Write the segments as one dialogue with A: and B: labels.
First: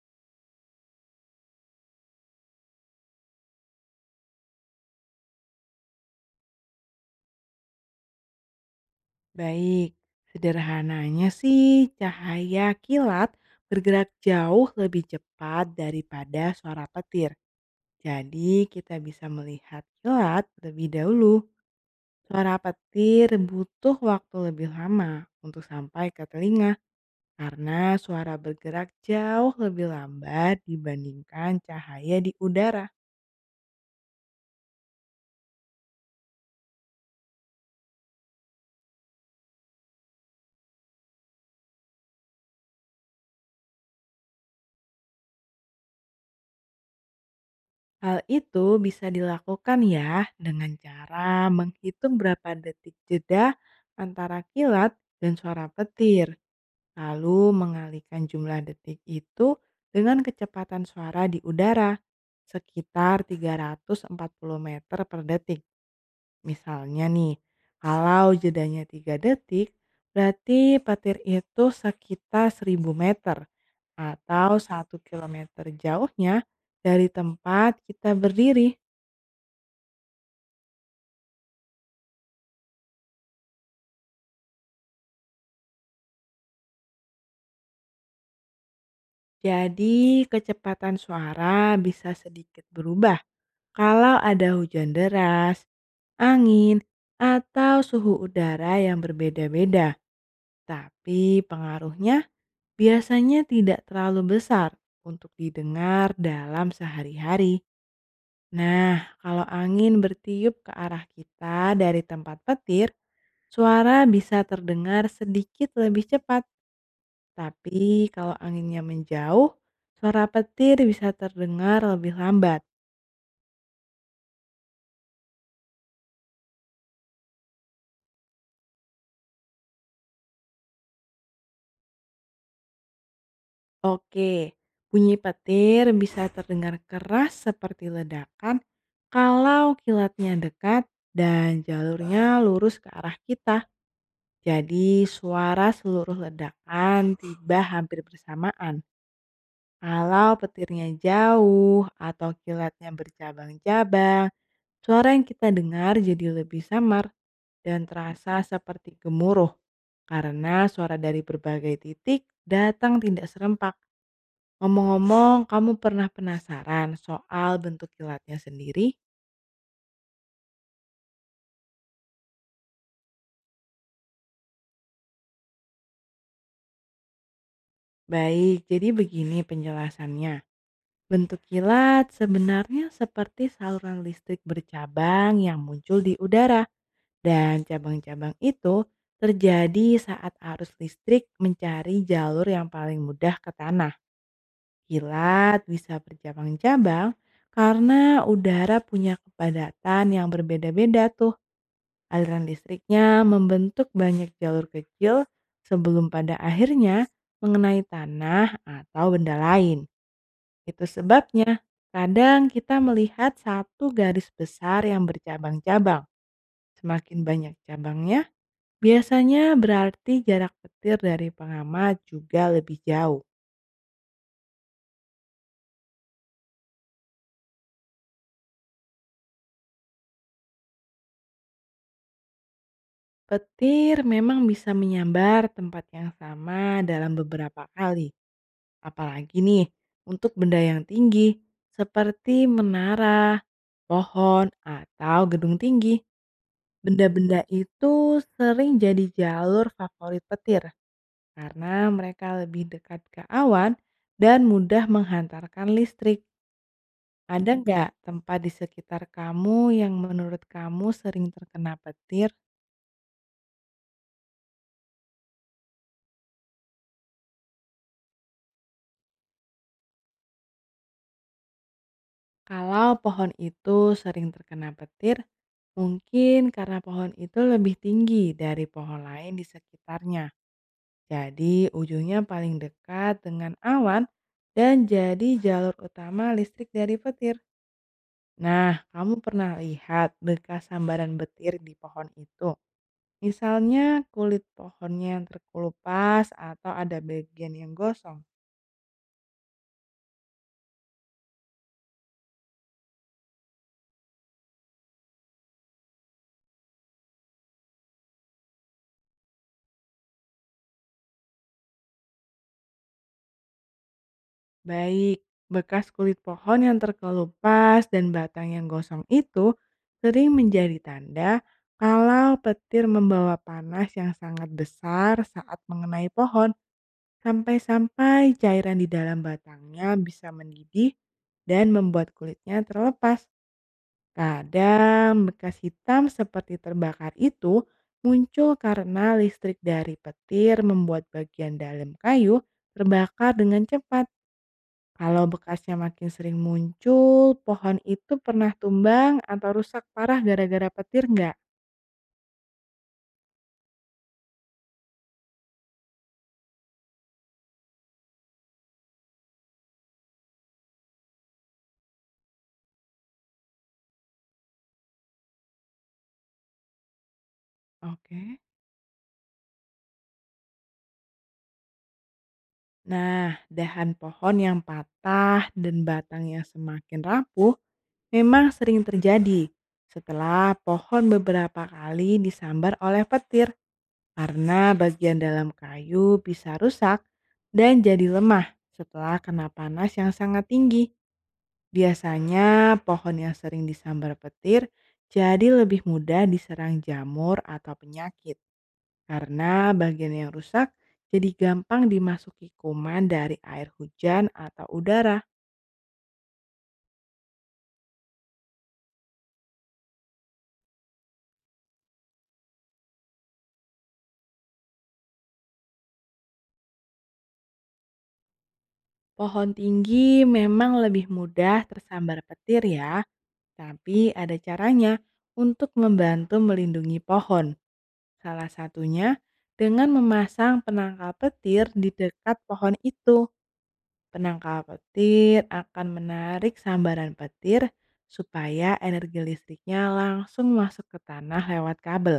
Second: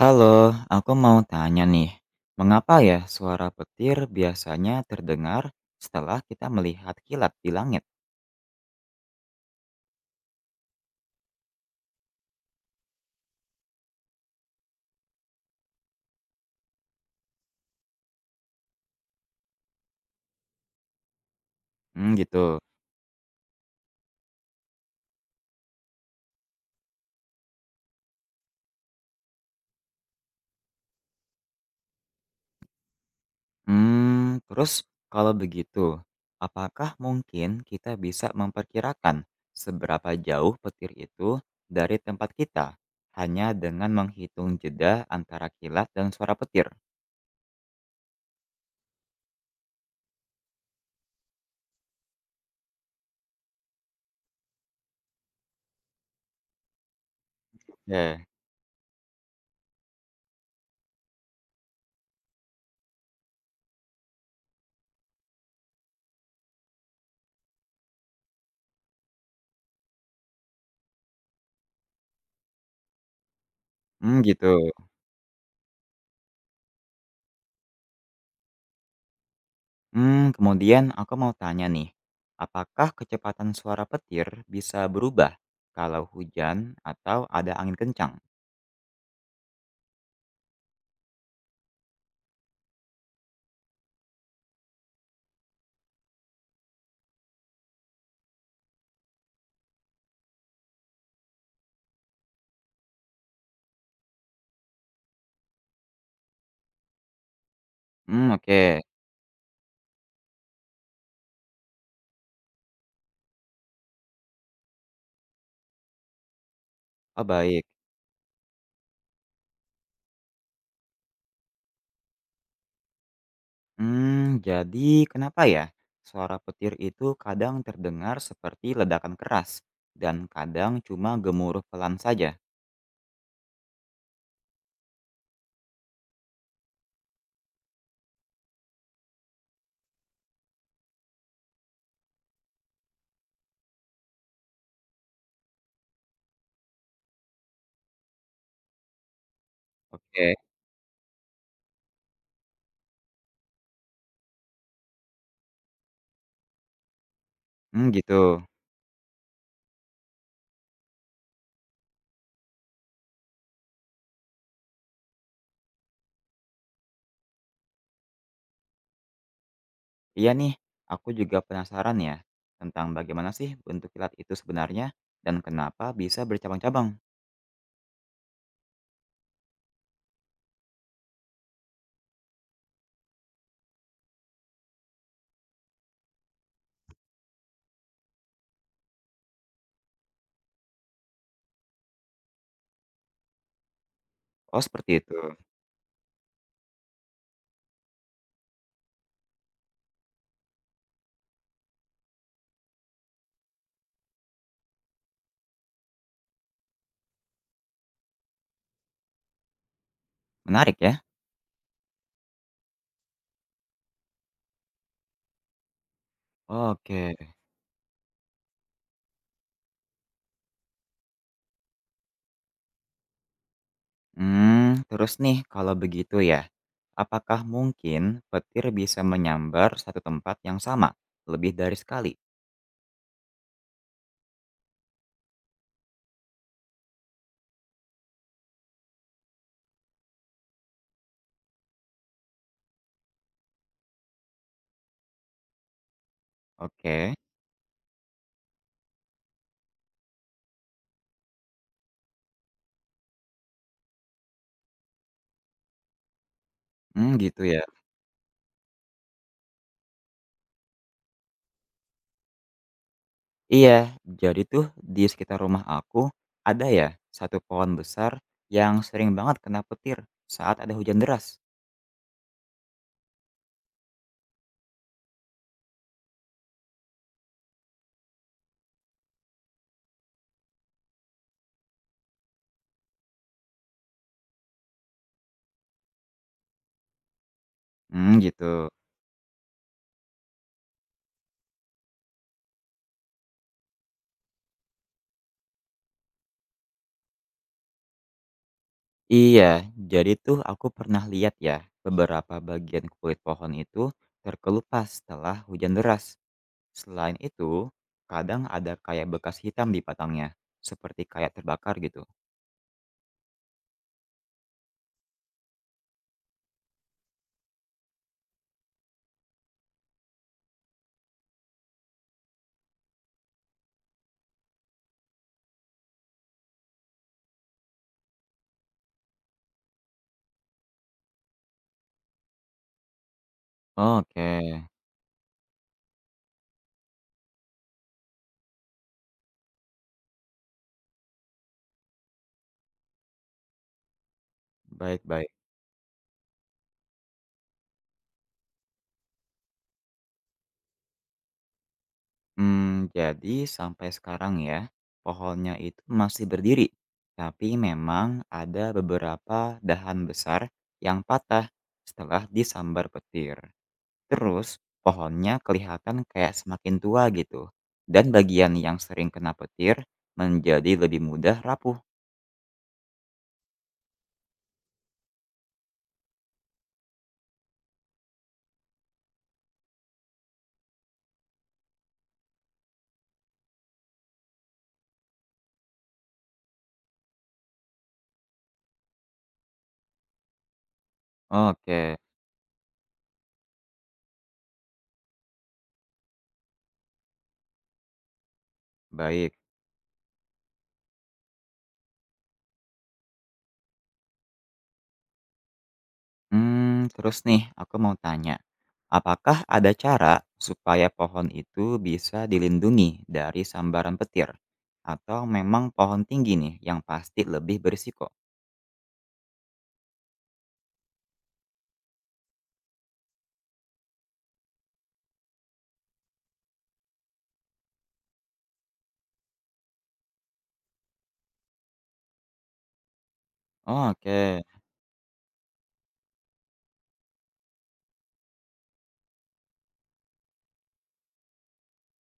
A: Halo, aku mau tanya nih, mengapa ya suara petir biasanya terdengar setelah kita melihat kilat di langit?
B: Baik, sederhananya sih cahaya kilat bergerak jauh lebih cepat daripada suara petir. Jadi kita bisa melihat kilat lebih dahulu.
A: Hmm,
B: Suara
A: gitu.
B: petir butuh waktu lebih lama untuk sampai ke telinga karena suara bergerak jauh lebih lambat dibandingkan cahaya di udara.
A: Terus kalau begitu, apakah mungkin kita bisa memperkirakan seberapa jauh petir itu dari tempat kita hanya dengan menghitung jeda antara kilat dan suara petir?
B: Hal itu bisa dilakukan ya dengan cara menghitung berapa detik jeda antara kilat dan suara petir, lalu mengalihkan
A: Ya,
B: jumlah detik itu dengan kecepatan suara di udara sekitar 340 meter per detik. Misalnya nih, kalau jedanya 3 detik, berarti petir itu sekitar 1000 meter
A: hmm, gitu.
B: atau 1 kilometer jauhnya dari tempat kita berdiri.
A: Kemudian aku mau tanya nih, apakah kecepatan suara petir bisa berubah kalau hujan atau ada angin kencang?
B: Jadi, kecepatan suara bisa sedikit berubah kalau ada hujan deras, angin, atau suhu udara yang berbeda-beda. Tapi pengaruhnya biasanya tidak terlalu besar untuk didengar dalam sehari-hari.
A: Mmm, oke.
B: Nah, kalau angin bertiup ke arah kita dari tempat petir, suara bisa terdengar sedikit lebih cepat,
A: Oh, baik.
B: tapi kalau anginnya menjauh, suara petir bisa terdengar lebih lambat.
A: Mmm, jadi kenapa ya suara petir itu kadang terdengar seperti ledakan keras dan kadang cuma gemuruh pelan saja?
B: Oke, bunyi petir bisa terdengar keras seperti ledakan kalau kilatnya dekat dan jalurnya lurus ke arah kita. Jadi suara seluruh ledakan tiba hampir bersamaan. Kalau
A: Oke.
B: petirnya jauh atau kilatnya bercabang-cabang, suara yang kita dengar jadi lebih samar dan
A: Mmm, gitu.
B: terasa seperti gemuruh karena suara dari berbagai titik datang tidak serempak. Ngomong-ngomong, kamu pernah penasaran soal bentuk kilatnya sendiri?
A: Iya nih, aku juga penasaran ya tentang bagaimana sih bentuk kilat itu sebenarnya dan kenapa bisa bercabang-cabang.
B: Baik, jadi begini penjelasannya. Bentuk kilat sebenarnya seperti saluran listrik bercabang yang muncul di udara dan cabang-cabang itu terjadi saat arus listrik mencari jalur yang paling mudah ke tanah.
A: Oh, seperti itu.
B: Kilat bisa bercabang-cabang karena udara punya kepadatan yang berbeda-beda tuh. Aliran listriknya membentuk banyak jalur kecil sebelum pada akhirnya mengenai tanah atau benda lain.
A: Menarik
B: Itu
A: ya.
B: sebabnya kadang kita melihat satu garis besar yang bercabang-cabang.
A: Oke.
B: Semakin banyak cabangnya, biasanya berarti jarak petir dari pengamat juga lebih jauh.
A: Terus nih kalau begitu ya, apakah mungkin petir bisa menyambar satu tempat yang sama lebih dari sekali?
B: Petir memang bisa menyambar tempat yang sama dalam beberapa kali, apalagi nih untuk benda yang tinggi seperti menara, pohon, atau gedung tinggi.
A: Oke.
B: Benda-benda itu sering jadi jalur favorit petir karena mereka lebih dekat ke awan dan mudah menghantarkan listrik.
A: Mmm, gitu
B: Ada
A: ya.
B: nggak tempat di sekitar kamu yang menurut kamu sering terkena petir?
A: Iya, jadi tuh di sekitar rumah aku ada ya satu pohon besar yang sering banget kena petir saat ada hujan deras.
B: Kalau pohon itu sering terkena petir, mungkin karena pohon itu lebih tinggi dari pohon lain di sekitarnya. Jadi ujungnya paling dekat dengan awan dan jadi jalur utama listrik dari petir.
A: Mmm, gitu.
B: Nah, kamu pernah lihat bekas sambaran petir di pohon itu? Misalnya kulit pohonnya yang terkelupas atau ada bagian yang gosong.
A: Iya, jadi tuh aku pernah lihat ya beberapa bagian kulit pohon itu terkelupas setelah hujan deras. Selain itu, kadang ada kayak bekas hitam di batangnya, seperti kayak terbakar gitu.
B: Baik, bekas kulit pohon yang terkelupas dan batang yang gosong itu sering menjadi tanda kalau petir membawa panas yang sangat besar saat mengenai pohon sampai-sampai cairan di dalam batangnya bisa mendidih dan membuat kulitnya terlepas.
A: Oke.
B: Kadang bekas hitam seperti terbakar itu muncul karena listrik dari petir membuat bagian dalam kayu terbakar dengan cepat.
A: Baik,
B: Kalau
A: baik.
B: bekasnya makin sering muncul, pohon itu pernah tumbang atau rusak parah gara-gara petir nggak?
A: Jadi sampai sekarang ya, pohonnya itu masih berdiri, tapi memang ada beberapa dahan besar yang patah setelah disambar petir. Terus, pohonnya kelihatan kayak semakin tua gitu, dan
B: Oke.
A: bagian yang sering kena petir menjadi lebih mudah rapuh.
B: Nah, dahan pohon yang patah dan batang yang semakin rapuh memang sering terjadi setelah pohon beberapa kali disambar oleh petir karena bagian dalam kayu bisa rusak dan jadi lemah setelah kena panas yang sangat tinggi.
A: Oke,
B: Biasanya pohon yang sering disambar petir jadi lebih mudah diserang jamur atau penyakit
A: baik.
B: karena bagian yang rusak jadi gampang dimasuki kuman dari air hujan atau udara.
A: Terus nih aku mau tanya, apakah ada cara supaya pohon itu bisa dilindungi dari sambaran petir? Atau memang pohon tinggi nih yang pasti lebih berisiko?
B: Pohon tinggi memang lebih mudah tersambar petir ya, tapi ada caranya untuk membantu melindungi pohon. Salah satunya dengan memasang penangkal petir di dekat pohon itu.
A: Oke,
B: Penangkal petir akan menarik sambaran petir supaya energi listriknya langsung masuk ke tanah lewat kabel.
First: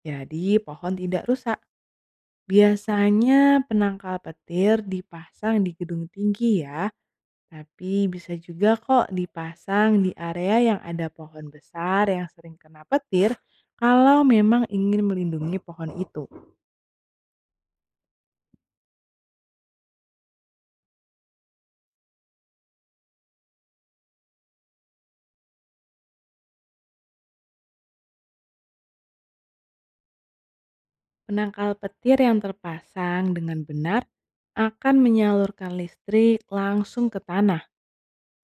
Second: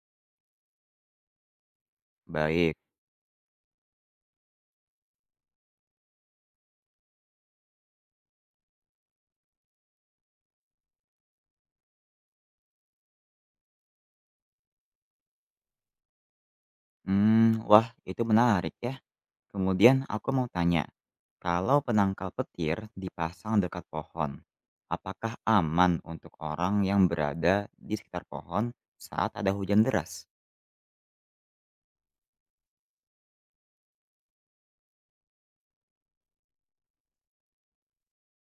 B: Jadi pohon tidak rusak.
A: baik.
B: Biasanya penangkal petir dipasang di gedung tinggi ya, tapi bisa juga kok dipasang di area yang ada pohon besar yang sering kena petir kalau memang ingin melindungi pohon itu.
A: Wah itu menarik ya. Kemudian aku mau tanya, kalau penangkal petir dipasang dekat pohon, apakah aman untuk orang yang berada di sekitar pohon saat ada hujan deras?
B: Penangkal petir yang terpasang dengan benar akan menyalurkan listrik langsung ke tanah.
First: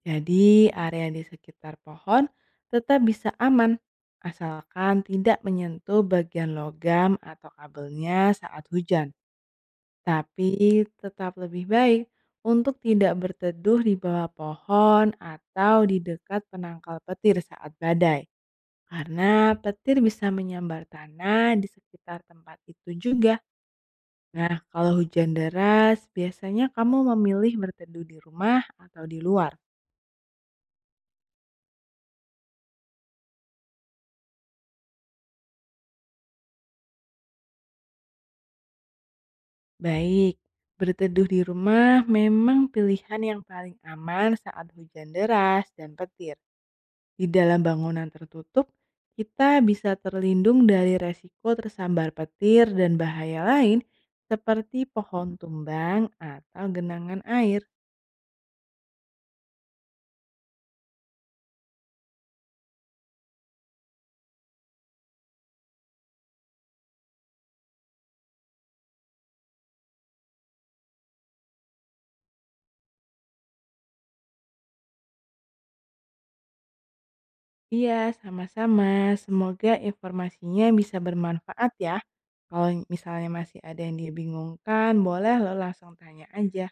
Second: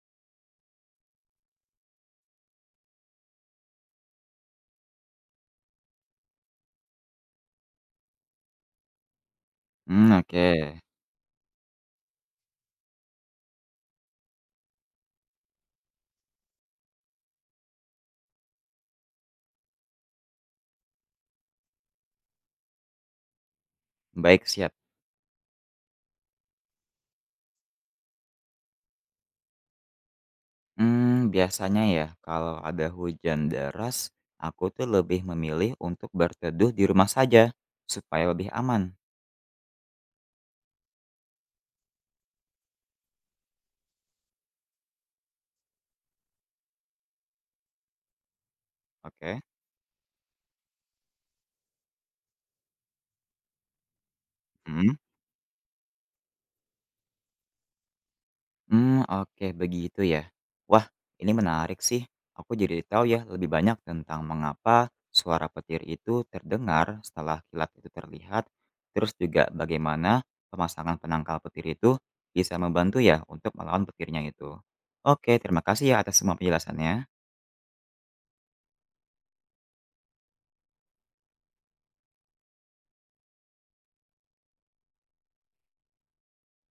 B: Jadi, area di sekitar pohon tetap bisa aman asalkan tidak menyentuh bagian logam atau kabelnya saat hujan.
A: Mmm, oke.
B: Tapi tetap lebih baik untuk tidak berteduh di bawah pohon atau di dekat penangkal petir saat badai. Karena petir bisa menyambar tanah di sekitar tempat itu juga.
A: Baik,
B: Nah,
A: siap.
B: kalau hujan deras, biasanya kamu memilih berteduh di rumah atau di luar?
A: Biasanya ya kalau ada hujan deras, aku tuh lebih memilih untuk berteduh di rumah saja, supaya lebih aman.
B: Baik, berteduh di rumah memang pilihan yang paling aman saat hujan deras dan petir. Di dalam bangunan tertutup,
A: Oke.
B: kita bisa terlindung dari resiko tersambar petir dan bahaya lain seperti
A: Hmm.
B: pohon tumbang atau genangan air.
A: Mmm, oke begitu ya. Wah, ini menarik sih. Aku jadi tahu ya lebih banyak tentang mengapa suara petir itu terdengar setelah kilat itu terlihat, terus juga bagaimana pemasangan penangkal petir itu bisa membantu ya untuk melawan petirnya itu. Oke, terima kasih ya atas semua penjelasannya.
B: Iya, sama-sama. Semoga informasinya bisa bermanfaat ya. Kalau misalnya masih ada yang dibingungkan, boleh lo langsung tanya aja.